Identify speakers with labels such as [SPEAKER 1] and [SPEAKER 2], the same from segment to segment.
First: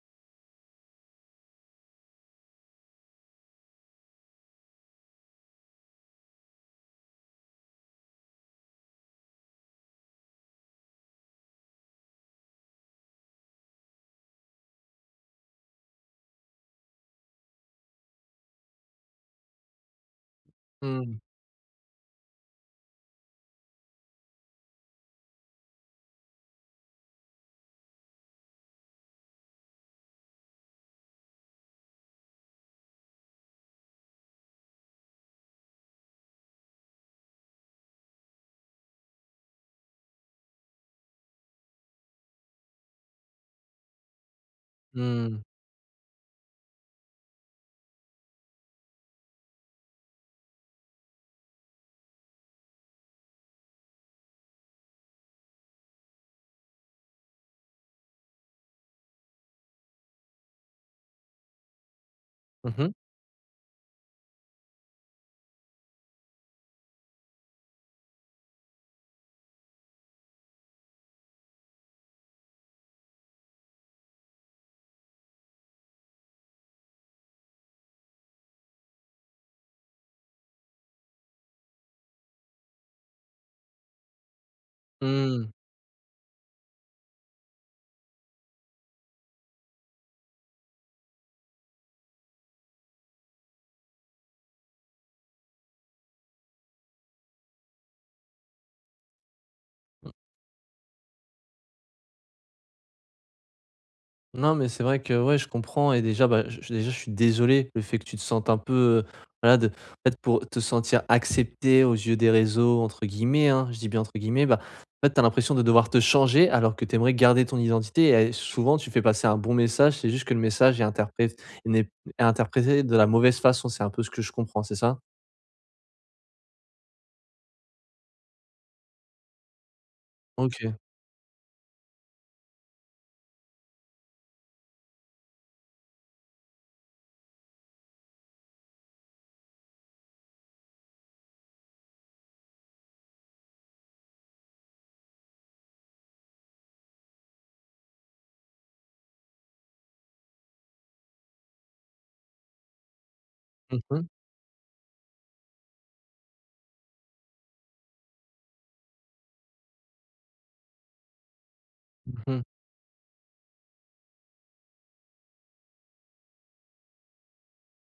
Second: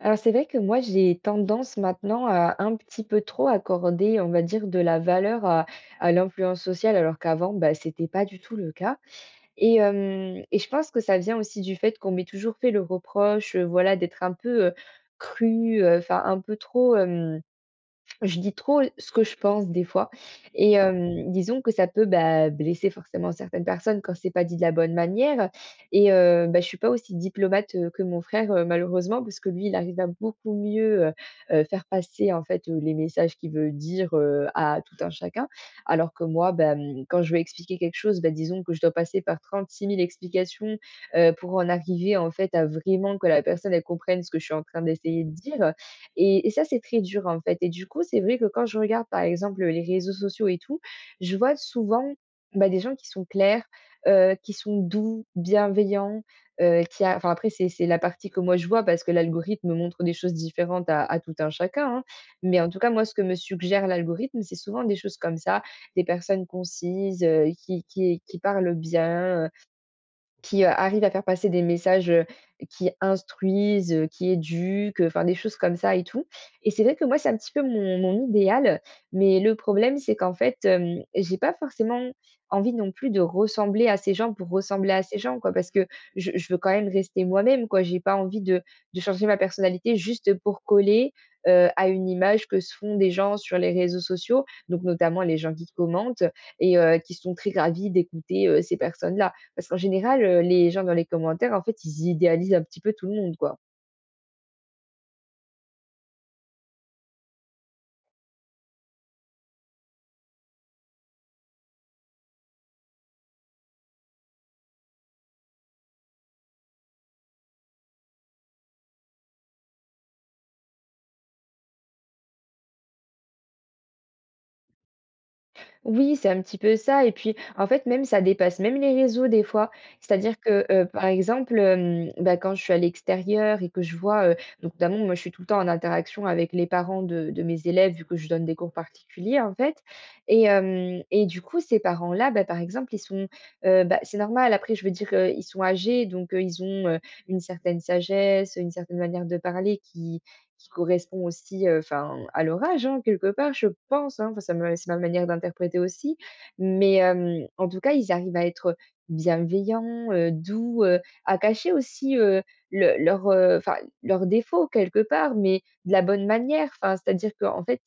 [SPEAKER 1] Alors c'est vrai que moi j'ai tendance maintenant à un petit peu trop accorder, on va dire, de la valeur à l'influence sociale, alors qu'avant, bah, c'était pas du tout le cas. Et je pense que ça vient aussi du fait qu'on m'ait toujours fait le reproche, voilà, d'être un peu crue, enfin un peu trop. Je dis trop ce que je pense des fois et
[SPEAKER 2] Mmh.
[SPEAKER 1] disons que ça peut, bah, blesser forcément certaines personnes quand c'est pas dit de la bonne manière et bah, je suis pas aussi diplomate, que mon frère, malheureusement parce que lui, il arrive à beaucoup mieux, faire passer en fait, les messages qu'il veut dire, à tout un chacun. Alors que moi, bah, quand je veux expliquer quelque chose, bah, disons que je dois passer par trente-six mille explications, pour en arriver en fait à vraiment que la personne, elle comprenne ce que je suis en train d'essayer de
[SPEAKER 2] Mmh.
[SPEAKER 1] dire. Et ça, c'est très dur, en fait. Et du coup, c'est vrai que quand je regarde, par exemple, les réseaux sociaux et tout, je vois souvent, bah, des gens qui sont clairs, qui sont doux, bienveillants, qui a enfin, après, c'est la partie que moi je vois parce que l'algorithme montre des choses différentes à tout un chacun, hein. Mais en
[SPEAKER 2] Mmh
[SPEAKER 1] tout cas,
[SPEAKER 2] mh.
[SPEAKER 1] moi, ce que me suggère l'algorithme, c'est souvent des choses comme ça, des personnes concises, qui parlent bien, qui, arrivent à faire passer des messages, qui instruisent, qui éduquent, enfin des choses comme ça et tout et c'est vrai que moi, c'est un petit peu mon idéal, mais le problème, c'est qu'en fait, j'ai pas forcément envie non plus de ressembler à ces gens pour ressembler à ces gens,
[SPEAKER 2] Mmh.
[SPEAKER 1] quoi. Parce que je veux quand même rester moi-même, quoi. J'ai pas envie de changer ma personnalité juste pour coller, à une image que se font des gens sur les réseaux sociaux, donc notamment les gens qui commentent et qui sont très ravis d'écouter, ces personnes-là. Parce qu'en général, les gens dans les commentaires, en fait, ils idéalisent un petit peu tout le monde, quoi.
[SPEAKER 2] Non, mais c'est vrai que, ouais, je comprends et déjà, bah, je suis désolé le fait que tu te sentes un peu, heu, voilà, de en fait, pour te sentir «accepté» aux yeux des réseaux, entre guillemets, hein, je dis bien entre guillemets, bah, en fait, tu as l'impression de devoir te changer alors que tu aimerais garder ton identité et souvent tu fais passer un bon message, c'est juste que le message est interprété n'est est interprété de la mauvaise façon, c'est un peu ce que je comprends, c'est ça?
[SPEAKER 1] Oui, c'est un petit peu ça et puis, en fait, même ça dépasse même les réseaux des fois. C'est-à-dire que,
[SPEAKER 2] OK.
[SPEAKER 1] par exemple, bah, quand je suis à l'extérieur et que je vois, donc notamment, moi, je suis tout le temps en interaction avec les parents de mes élèves vu que je donne des cours particuliers, en fait et hem et du coup, ces parents-là, bah, par exemple, ils sont, bah, c'est normal après je veux dire, ils sont âgés donc, ils ont, une certaine sagesse, une certaine manière de parler qui correspond aussi, enfin, à l'orage, hein, quelque part, je
[SPEAKER 2] Mmh mh.
[SPEAKER 1] pense, hein. Enfin, ça me c'est ma manière d'interpréter aussi. Mais, en tout cas, ils arrivent à être bienveillants, doux, à cacher aussi,
[SPEAKER 2] Mmh.
[SPEAKER 1] le leurs, enfin, leurs défauts quelque part, mais de la bonne manière. Enfin, c'est-à-dire qu'en fait,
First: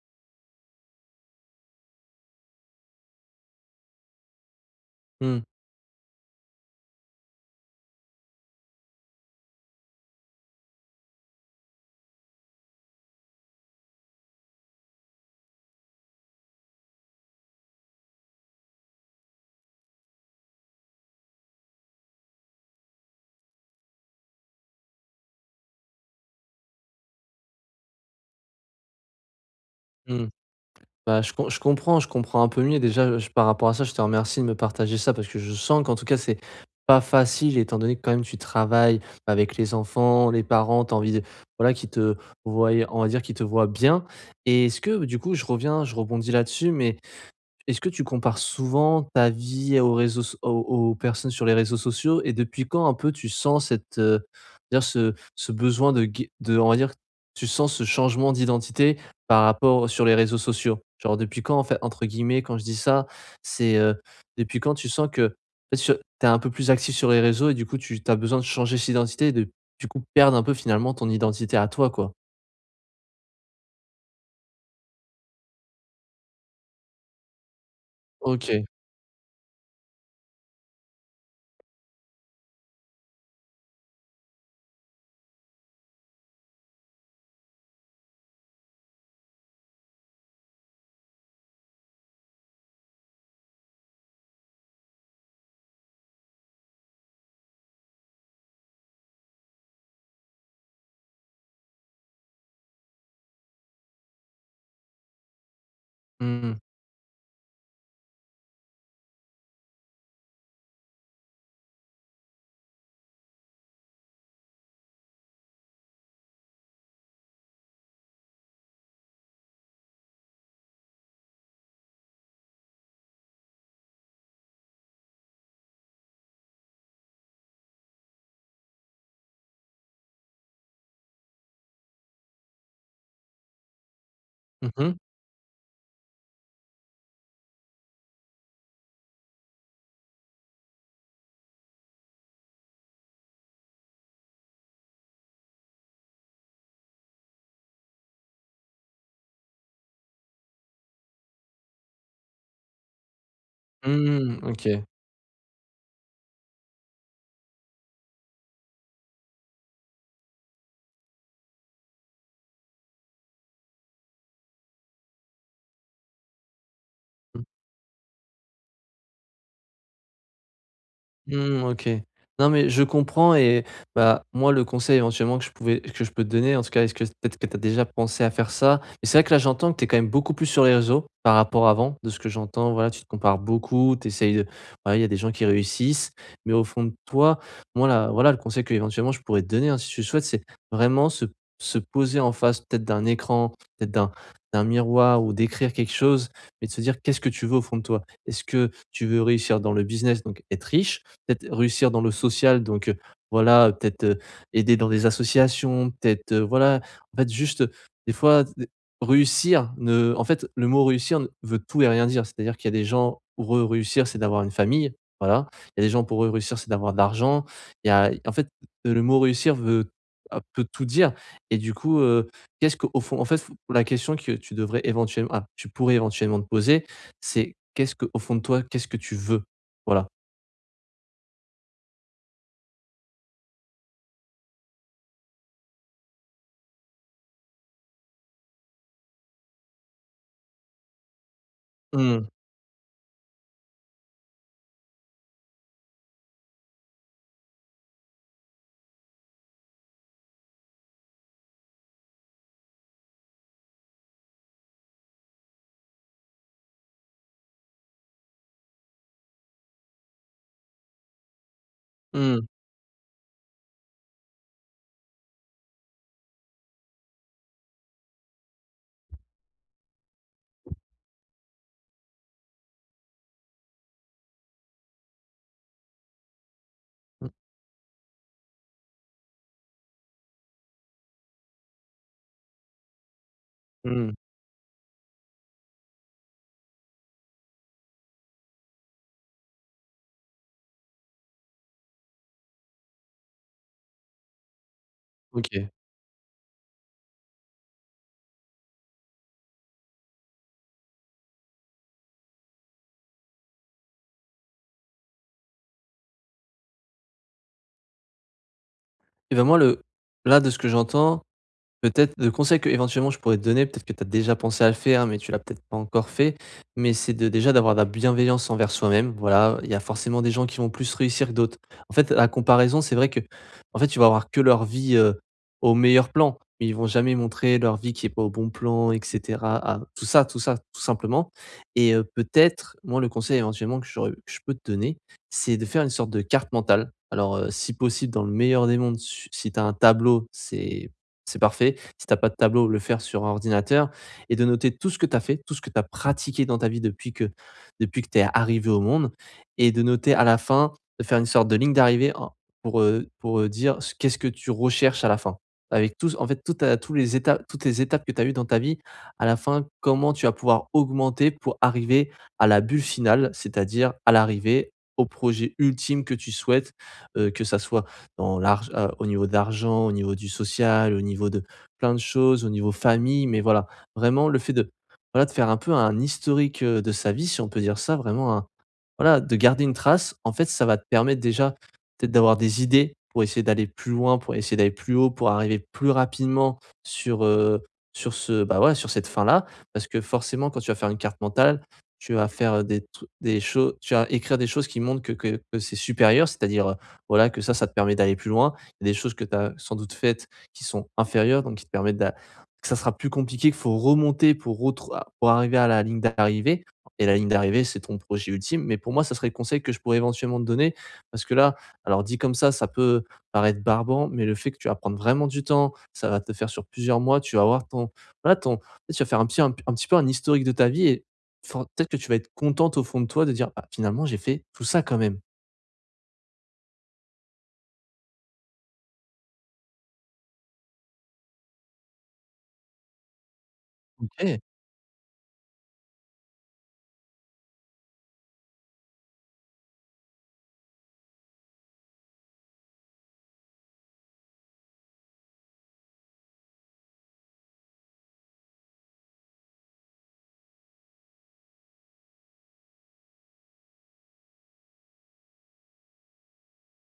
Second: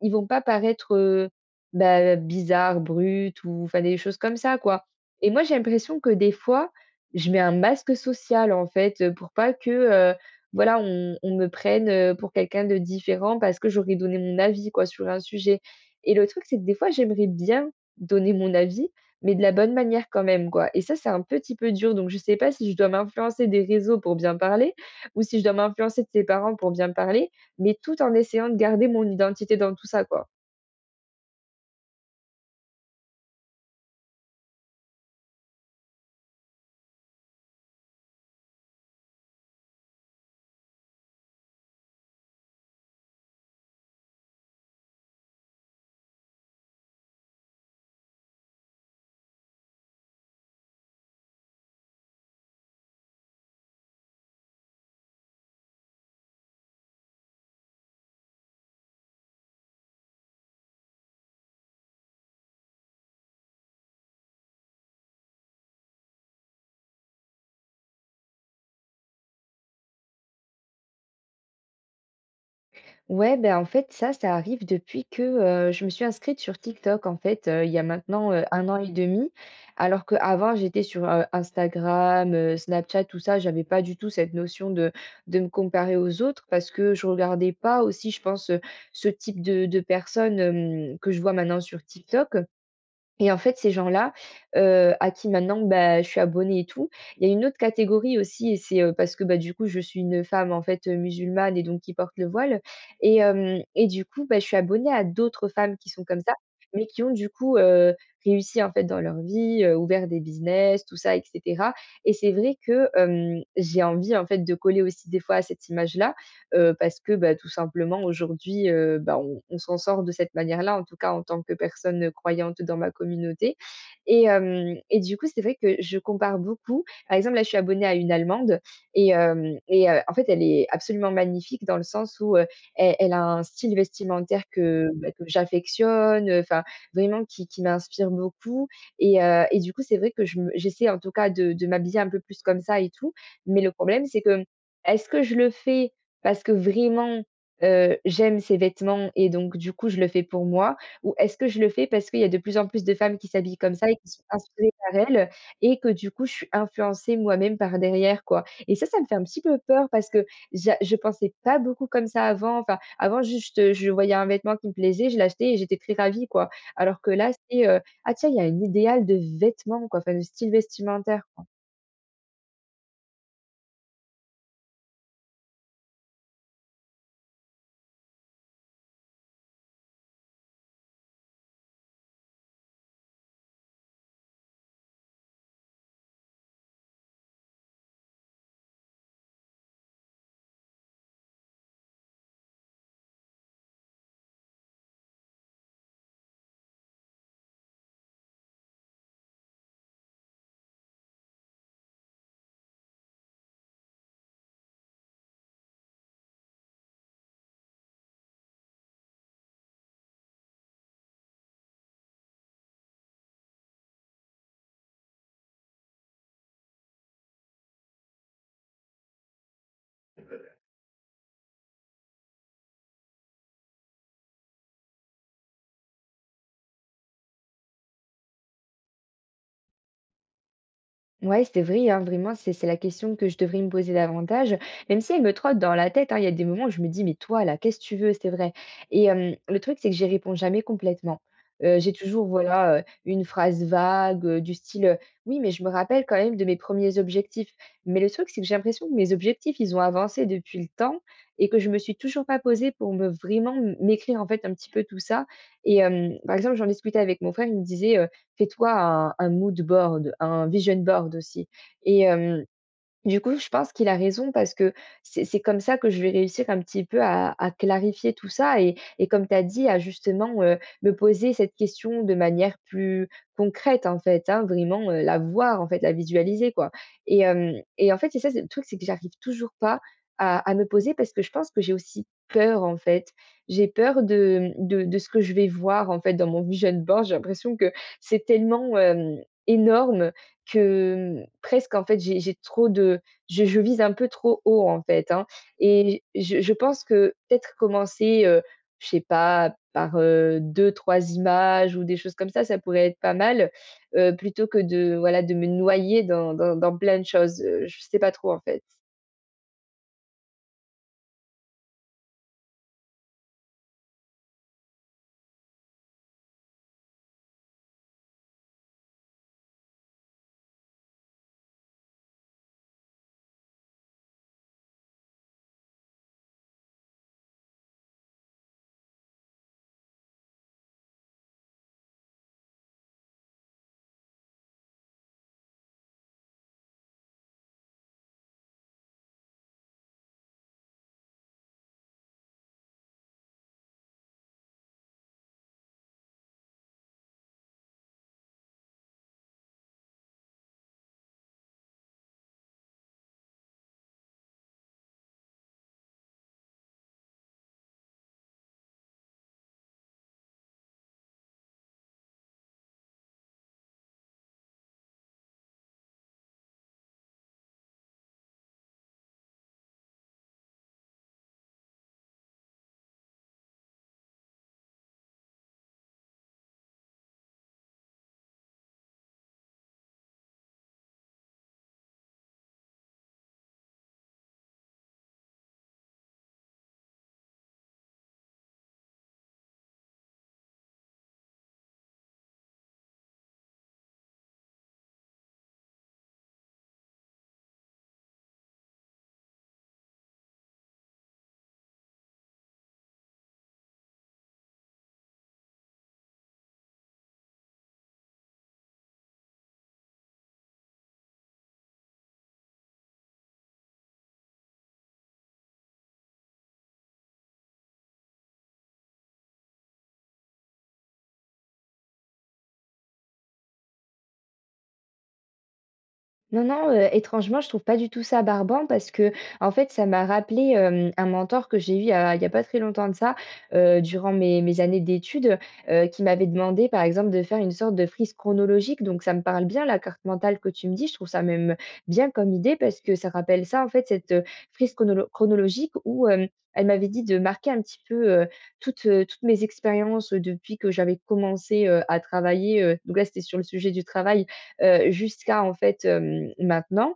[SPEAKER 1] ils vont pas paraître, bah, bizarres, bruts ou enfin des choses comme ça, quoi et
[SPEAKER 2] Mmh.
[SPEAKER 1] moi, j'ai l'impression que des fois, je mets un masque social, en fait, pour pas que, heu, voilà, on me prenne, pour quelqu'un de différent parce que j'aurais donné mon avis, quoi, sur un sujet et le truc, c'est que des fois, j'aimerais bien donner mon avis, mais de la bonne manière quand même, quoi et ça, c'est un petit peu dur donc je sais pas si je dois m'influencer des réseaux pour bien parler ou si je dois m'influencer de ses parents pour bien parler mais tout en essayant de garder mon identité dans tout ça,
[SPEAKER 2] Mmh.
[SPEAKER 1] quoi.
[SPEAKER 2] Bah, je comprends un peu mieux. Déjà, je par rapport à ça, je te remercie de me partager ça parce que je sens qu'en tout cas, c'est pas facile étant donné que quand même tu travailles avec les enfants, les parents, t'as envie de voilà, qui te voient, on va dire qui te voient bien. Et est-ce que du coup, je rebondis là-dessus, mais est-ce que tu compares souvent ta vie aux personnes sur les réseaux sociaux et depuis quand un peu tu sens cette, dire ce besoin de gué de on va dire, tu sens ce changement d'identité par rapport sur les réseaux sociaux? Genre depuis quand en fait entre guillemets quand je dis ça, c'est, depuis quand tu sens que, en tu es un peu plus actif sur les réseaux et du coup tu as besoin de changer cette identité et de du coup perdre un peu finalement ton identité à toi quoi?
[SPEAKER 1] Ouais, ben, en fait, ça arrive depuis que, je me suis inscrite sur TikTok, en fait, il y a maintenant,
[SPEAKER 2] OK.
[SPEAKER 1] un an et demi. Alors qu'avant, j'étais sur, Instagram, Snapchat, tout ça. J'avais pas du tout cette notion de me comparer aux autres parce que je regardais pas aussi, je pense, ce type de personnes, que je vois maintenant sur TikTok. Et en fait, ces gens-là, à qui maintenant, bah, je suis abonnée et tout, il y a une autre catégorie aussi et c'est, parce que, bah, du coup, je suis une femme, en fait, musulmane et donc qui porte le voile et hem et du coup, bah, je suis abonnée à d'autres femmes qui sont comme ça,
[SPEAKER 2] Mmh.
[SPEAKER 1] mais qui ont du coup, réussi, en fait, dans leur vie, ouvert des business, tout ça et cetera et c'est vrai que, j'ai envie, en fait, de coller aussi des fois à cette image-là parce que, bah, tout simplement aujourd'hui, bah, on s'en sort de cette manière-là, en tout cas en tant que personne, croyante dans ma communauté et hem et du coup, c'est vrai que je compare beaucoup. Par exemple, là, je suis abonnée à une Allemande et hem et en fait, elle est absolument magnifique dans le sens où, elle a un style vestimentaire
[SPEAKER 2] Mmh mh.
[SPEAKER 1] bah, que j'affectionne, enfin vraiment qui m'inspire beaucoup et du coup, c'est vrai que je me j'essaie en tout cas de m'habiller un peu plus comme ça et tout, mais le problème, c'est que, est-ce que je le fais parce que vraiment, j'aime ces vêtements et donc du coup, je le fais pour moi? Ou est-ce que je le fais parce qu'il y a de plus en plus de femmes qui s'habillent comme ça et qui sont
[SPEAKER 2] Mmh, OK.
[SPEAKER 1] inspirées par elles et que du coup, je suis influencée moi-même par derrière, quoi? Et ça me fait un petit peu peur parce que j'a je pensais pas beaucoup comme ça avant. Enfin, avant juste, je voyais un vêtement qui me plaisait, je l'achetais et j'étais très ravie, quoi. Alors que là, c'est: «Ah tiens, il y a un idéal de vêtements, quoi», enfin de style vestimentaire.
[SPEAKER 2] Mmh, OK. Non, mais je comprends et bah, moi, le conseil éventuellement que je peux te donner, en tout cas, est-ce que peut-être que tu as déjà pensé à faire ça? Mais c'est vrai que là, j'entends que tu es quand même beaucoup plus sur les réseaux par rapport à avant, de ce que j'entends. Voilà, tu te compares beaucoup, tu essayes de voilà, il y a des gens qui réussissent, mais au fond de toi, moi, là, voilà, le conseil que éventuellement je pourrais te donner, hein, si tu le souhaites, c'est vraiment se poser en face peut-être d'un écran, peut-être d'un miroir ou d'écrire quelque chose, mais de se dire: «Qu'est-ce que tu veux au fond de toi?» Est-ce que tu veux réussir dans le business, donc être riche? Peut-être réussir dans le social, donc voilà, peut-être, aider dans des associations, peut-être, voilà, en fait, juste, des fois, d réussir ne en fait, le mot réussir ne veut tout et rien dire. C'est-à-dire qu'il y a des gens, pour eux, réussir, c'est d'avoir une famille, voilà. Il y a des gens, pour eux, réussir, c'est d'avoir de l'argent. Il y a en fait, le mot réussir peut tout dire et du coup, qu'est-ce qu'au fond en fait, f la question que tu pourrais éventuellement te poser, c'est qu'est-ce que au fond de toi, qu'est-ce que tu veux? Voilà.
[SPEAKER 1] Ouais, c'est vrai, hein, vraiment, c'est la question que je devrais me poser davantage, même si elle me trotte dans la tête, hein. Il y a des moments où je me dis: «Mais toi là, qu'est-ce que tu veux?» C'est vrai et le truc, c'est que j'y réponds jamais complètement. J'ai toujours,
[SPEAKER 2] Mmh.
[SPEAKER 1] voilà, une phrase vague, du style: «Oui, mais je me rappelle quand même de mes premiers objectifs». Mais le truc, c'est que j'ai l'impression que mes objectifs, ils ont avancé depuis le temps et que je me suis toujours pas posée pour me vraiment m'écrire, en fait, un petit peu tout ça et par exemple, j'en discutais avec mon frère, il me disait, fais-toi un mood board, un vision board aussi et hem
[SPEAKER 2] Mmh.
[SPEAKER 1] du coup, je pense qu'il a raison parce que c'est comme ça que je vais réussir un petit peu à clarifier tout ça et comme tu as dit, à justement me poser cette question de manière plus concrète en fait, hein, vraiment la voir en fait, la visualiser quoi. Et,
[SPEAKER 2] Mmh.
[SPEAKER 1] euh, et en fait, c'est ça, c'est le truc, c'est que j'arrive toujours pas à me poser parce que je pense que j'ai aussi peur en fait. J'ai peur de ce que je vais voir en fait dans mon vision board. J'ai l'impression que c'est tellement énorme que, mmh, presque en fait j'ai trop de je vise un peu trop haut en fait, hein
[SPEAKER 2] OK.
[SPEAKER 1] et je pense que peut-être commencer, je sais pas par, deux ou trois images ou des choses comme ça pourrait être pas mal, plutôt que de voilà de me noyer dans plein de choses, je sais pas trop en fait.
[SPEAKER 2] Et ben, moi, le là, de ce que j'entends, peut-être le conseil que éventuellement je pourrais te donner, peut-être que tu as déjà pensé à le faire, mais tu l'as peut-être pas encore fait, mais c'est de déjà d'avoir de la bienveillance envers soi-même. Voilà, il y a forcément des gens qui vont plus réussir que d'autres. En fait, la comparaison, c'est vrai que en fait, tu vas avoir que leur vie au meilleur plan, mais ils vont jamais montrer leur vie qui est pas au bon plan, etc. Ah, tout ça, tout ça, tout simplement. Et peut-être, moi, le conseil éventuellement que je peux te donner, c'est de faire une sorte de carte mentale. Alors, si possible, dans le meilleur des mondes, si tu as un tableau, c'est parfait. Si t'as pas de tableau, le faire sur un ordinateur et de noter tout ce que tu as fait, tout ce que tu as pratiqué dans ta vie depuis que tu es arrivé au monde et de noter à la fin, de faire une sorte de ligne d'arrivée pour dire ce qu'est-ce que tu recherches à la fin. Avec tous en fait, toutes les étapes que tu as eues dans ta vie, à la fin, comment tu vas pouvoir augmenter pour arriver à la bulle finale, c'est-à-dire à l'arrivée, au projet ultime que tu souhaites, que ça soit dans l'arg au niveau d'argent au niveau du social, au niveau de plein de choses, au niveau famille, mais voilà, vraiment le fait de voilà, de faire un peu un historique, de sa vie, si on peut dire ça, vraiment un voilà, de garder une trace. En fait, ça va te permettre déjà peut-être d'avoir des idées pour essayer d'aller plus loin, pour essayer d'aller plus haut, pour arriver plus rapidement sur, sur ce bah, voilà, sur cette fin-là. Parce que forcément, quand tu vas faire une carte mentale, tu vas écrire des choses qui montrent que c'est supérieur, c'est-à-dire, voilà, que ça te permet d'aller plus loin. Il y a des choses que tu as sans doute faites qui sont inférieures, donc qui te permettent d'a que ça sera plus compliqué, qu'il faut remonter pour retrou a pour arriver à la ligne d'arrivée et la ligne d'arrivée, c'est ton projet ultime. Mais pour moi, ça serait le conseil que je pourrais éventuellement te donner parce que là, alors dit comme ça peut paraître barbant, mais le fait que tu vas prendre vraiment du temps, ça va te faire sur plusieurs mois, tu vas avoir ton voilà, ton tu vas faire un petit peu un historique de ta vie et for peut-être que tu vas être contente au fond de toi de dire: «Bah, finalement, j'ai fait tout ça quand même».
[SPEAKER 1] Non, non, étrangement, je trouve pas du tout ça barbant parce que en fait, ça m'a rappelé, un mentor que j'ai eu il y a pas très longtemps de ça, durant
[SPEAKER 2] OK.
[SPEAKER 1] mes années d'études, qui m'avait demandé, par exemple, de faire une sorte de frise chronologique. Donc ça me parle bien la carte mentale que tu me dis. Je trouve ça même bien comme idée parce que ça rappelle ça, en fait, cette, frise chronologique où, elle m'avait dit de marquer un petit peu, toutes mes expériences, depuis que j'avais commencé, à travailler, donc là, c'était sur le sujet du travail jusqu'à en fait, maintenant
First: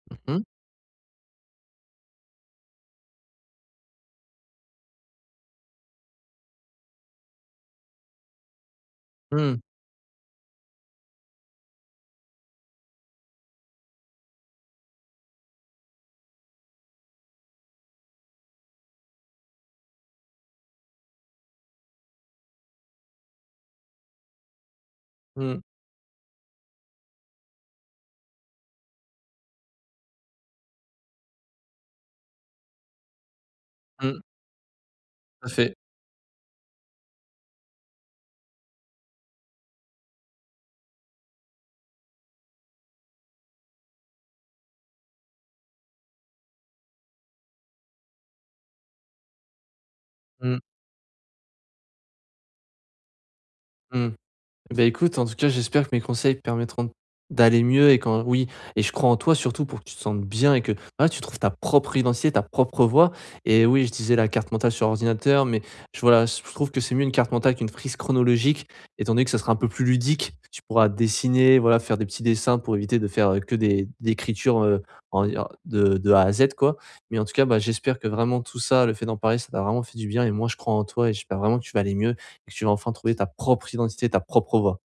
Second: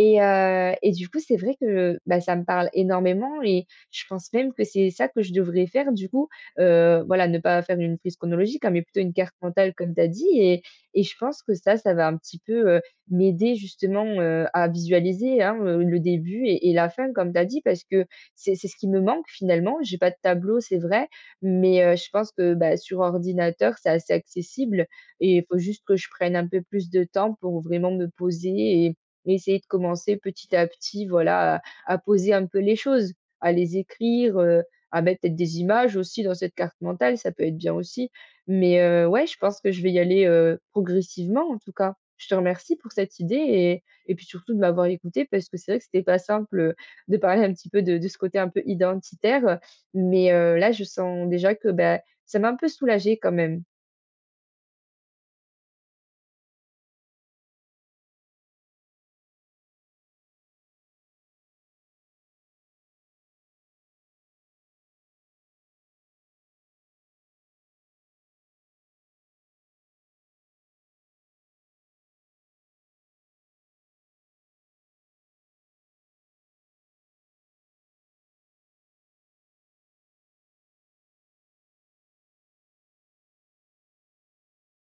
[SPEAKER 1] et
[SPEAKER 2] Mmh.
[SPEAKER 1] du coup, c'est vrai que, bah, ça me parle énormément et je pense même que c'est ça que je devrais faire du coup, voilà, ne pas faire une frise chronologique, hein, mais plutôt une carte
[SPEAKER 2] Mmh.
[SPEAKER 1] mentale comme tu as dit et je pense que ça va un petit peu, m'aider justement, à visualiser, hein, le début et la fin comme tu as dit parce que c'est ce qui me manque finalement. J'ai pas de tableau, c'est vrai, mais je pense que, bah, sur ordinateur, c'est assez accessible et il faut
[SPEAKER 2] Mmh.
[SPEAKER 1] juste que je prenne un peu plus de temps pour vraiment me poser et essayer de commencer petit à petit, voilà, à poser un peu les choses, à les
[SPEAKER 2] Mmh.
[SPEAKER 1] écrire, à mettre peut-être
[SPEAKER 2] Tout à
[SPEAKER 1] des
[SPEAKER 2] fait.
[SPEAKER 1] images aussi dans cette carte mentale, ça peut être bien aussi. Mais, ouais, je pense que je vais y aller, progressivement en tout cas. Je te remercie pour cette idée et puis surtout de m'avoir écoutée parce que c'est vrai que c'était pas simple, de parler un petit peu de ce côté un peu identitaire, mais,
[SPEAKER 2] Mmh.
[SPEAKER 1] là je sens déjà que, bah, ça m'a un peu soulagée quand même.
[SPEAKER 2] Mmh. Et bah, écoute, en tout cas, j'espère que mes conseils te permettront d'aller mieux et quand oui et je crois en toi surtout pour que tu te sentes bien et que, voilà, tu trouves ta propre identité, ta propre voix et oui, je disais la carte mentale sur ordinateur mais je voilà, je trouve que c'est mieux une carte mentale qu'une frise chronologique étant donné que ça sera un peu plus ludique. Tu pourras dessiner, voilà, faire des petits dessins pour éviter de faire, que des écritures, en de A à Z, quoi. Mais en tout cas, bah, j'espère que vraiment tout ça, le fait d'en parler, ça t'a vraiment fait du bien et moi, je crois en toi et j'espère vraiment que tu vas aller mieux. Et que tu vas enfin trouver ta propre identité, ta propre voix.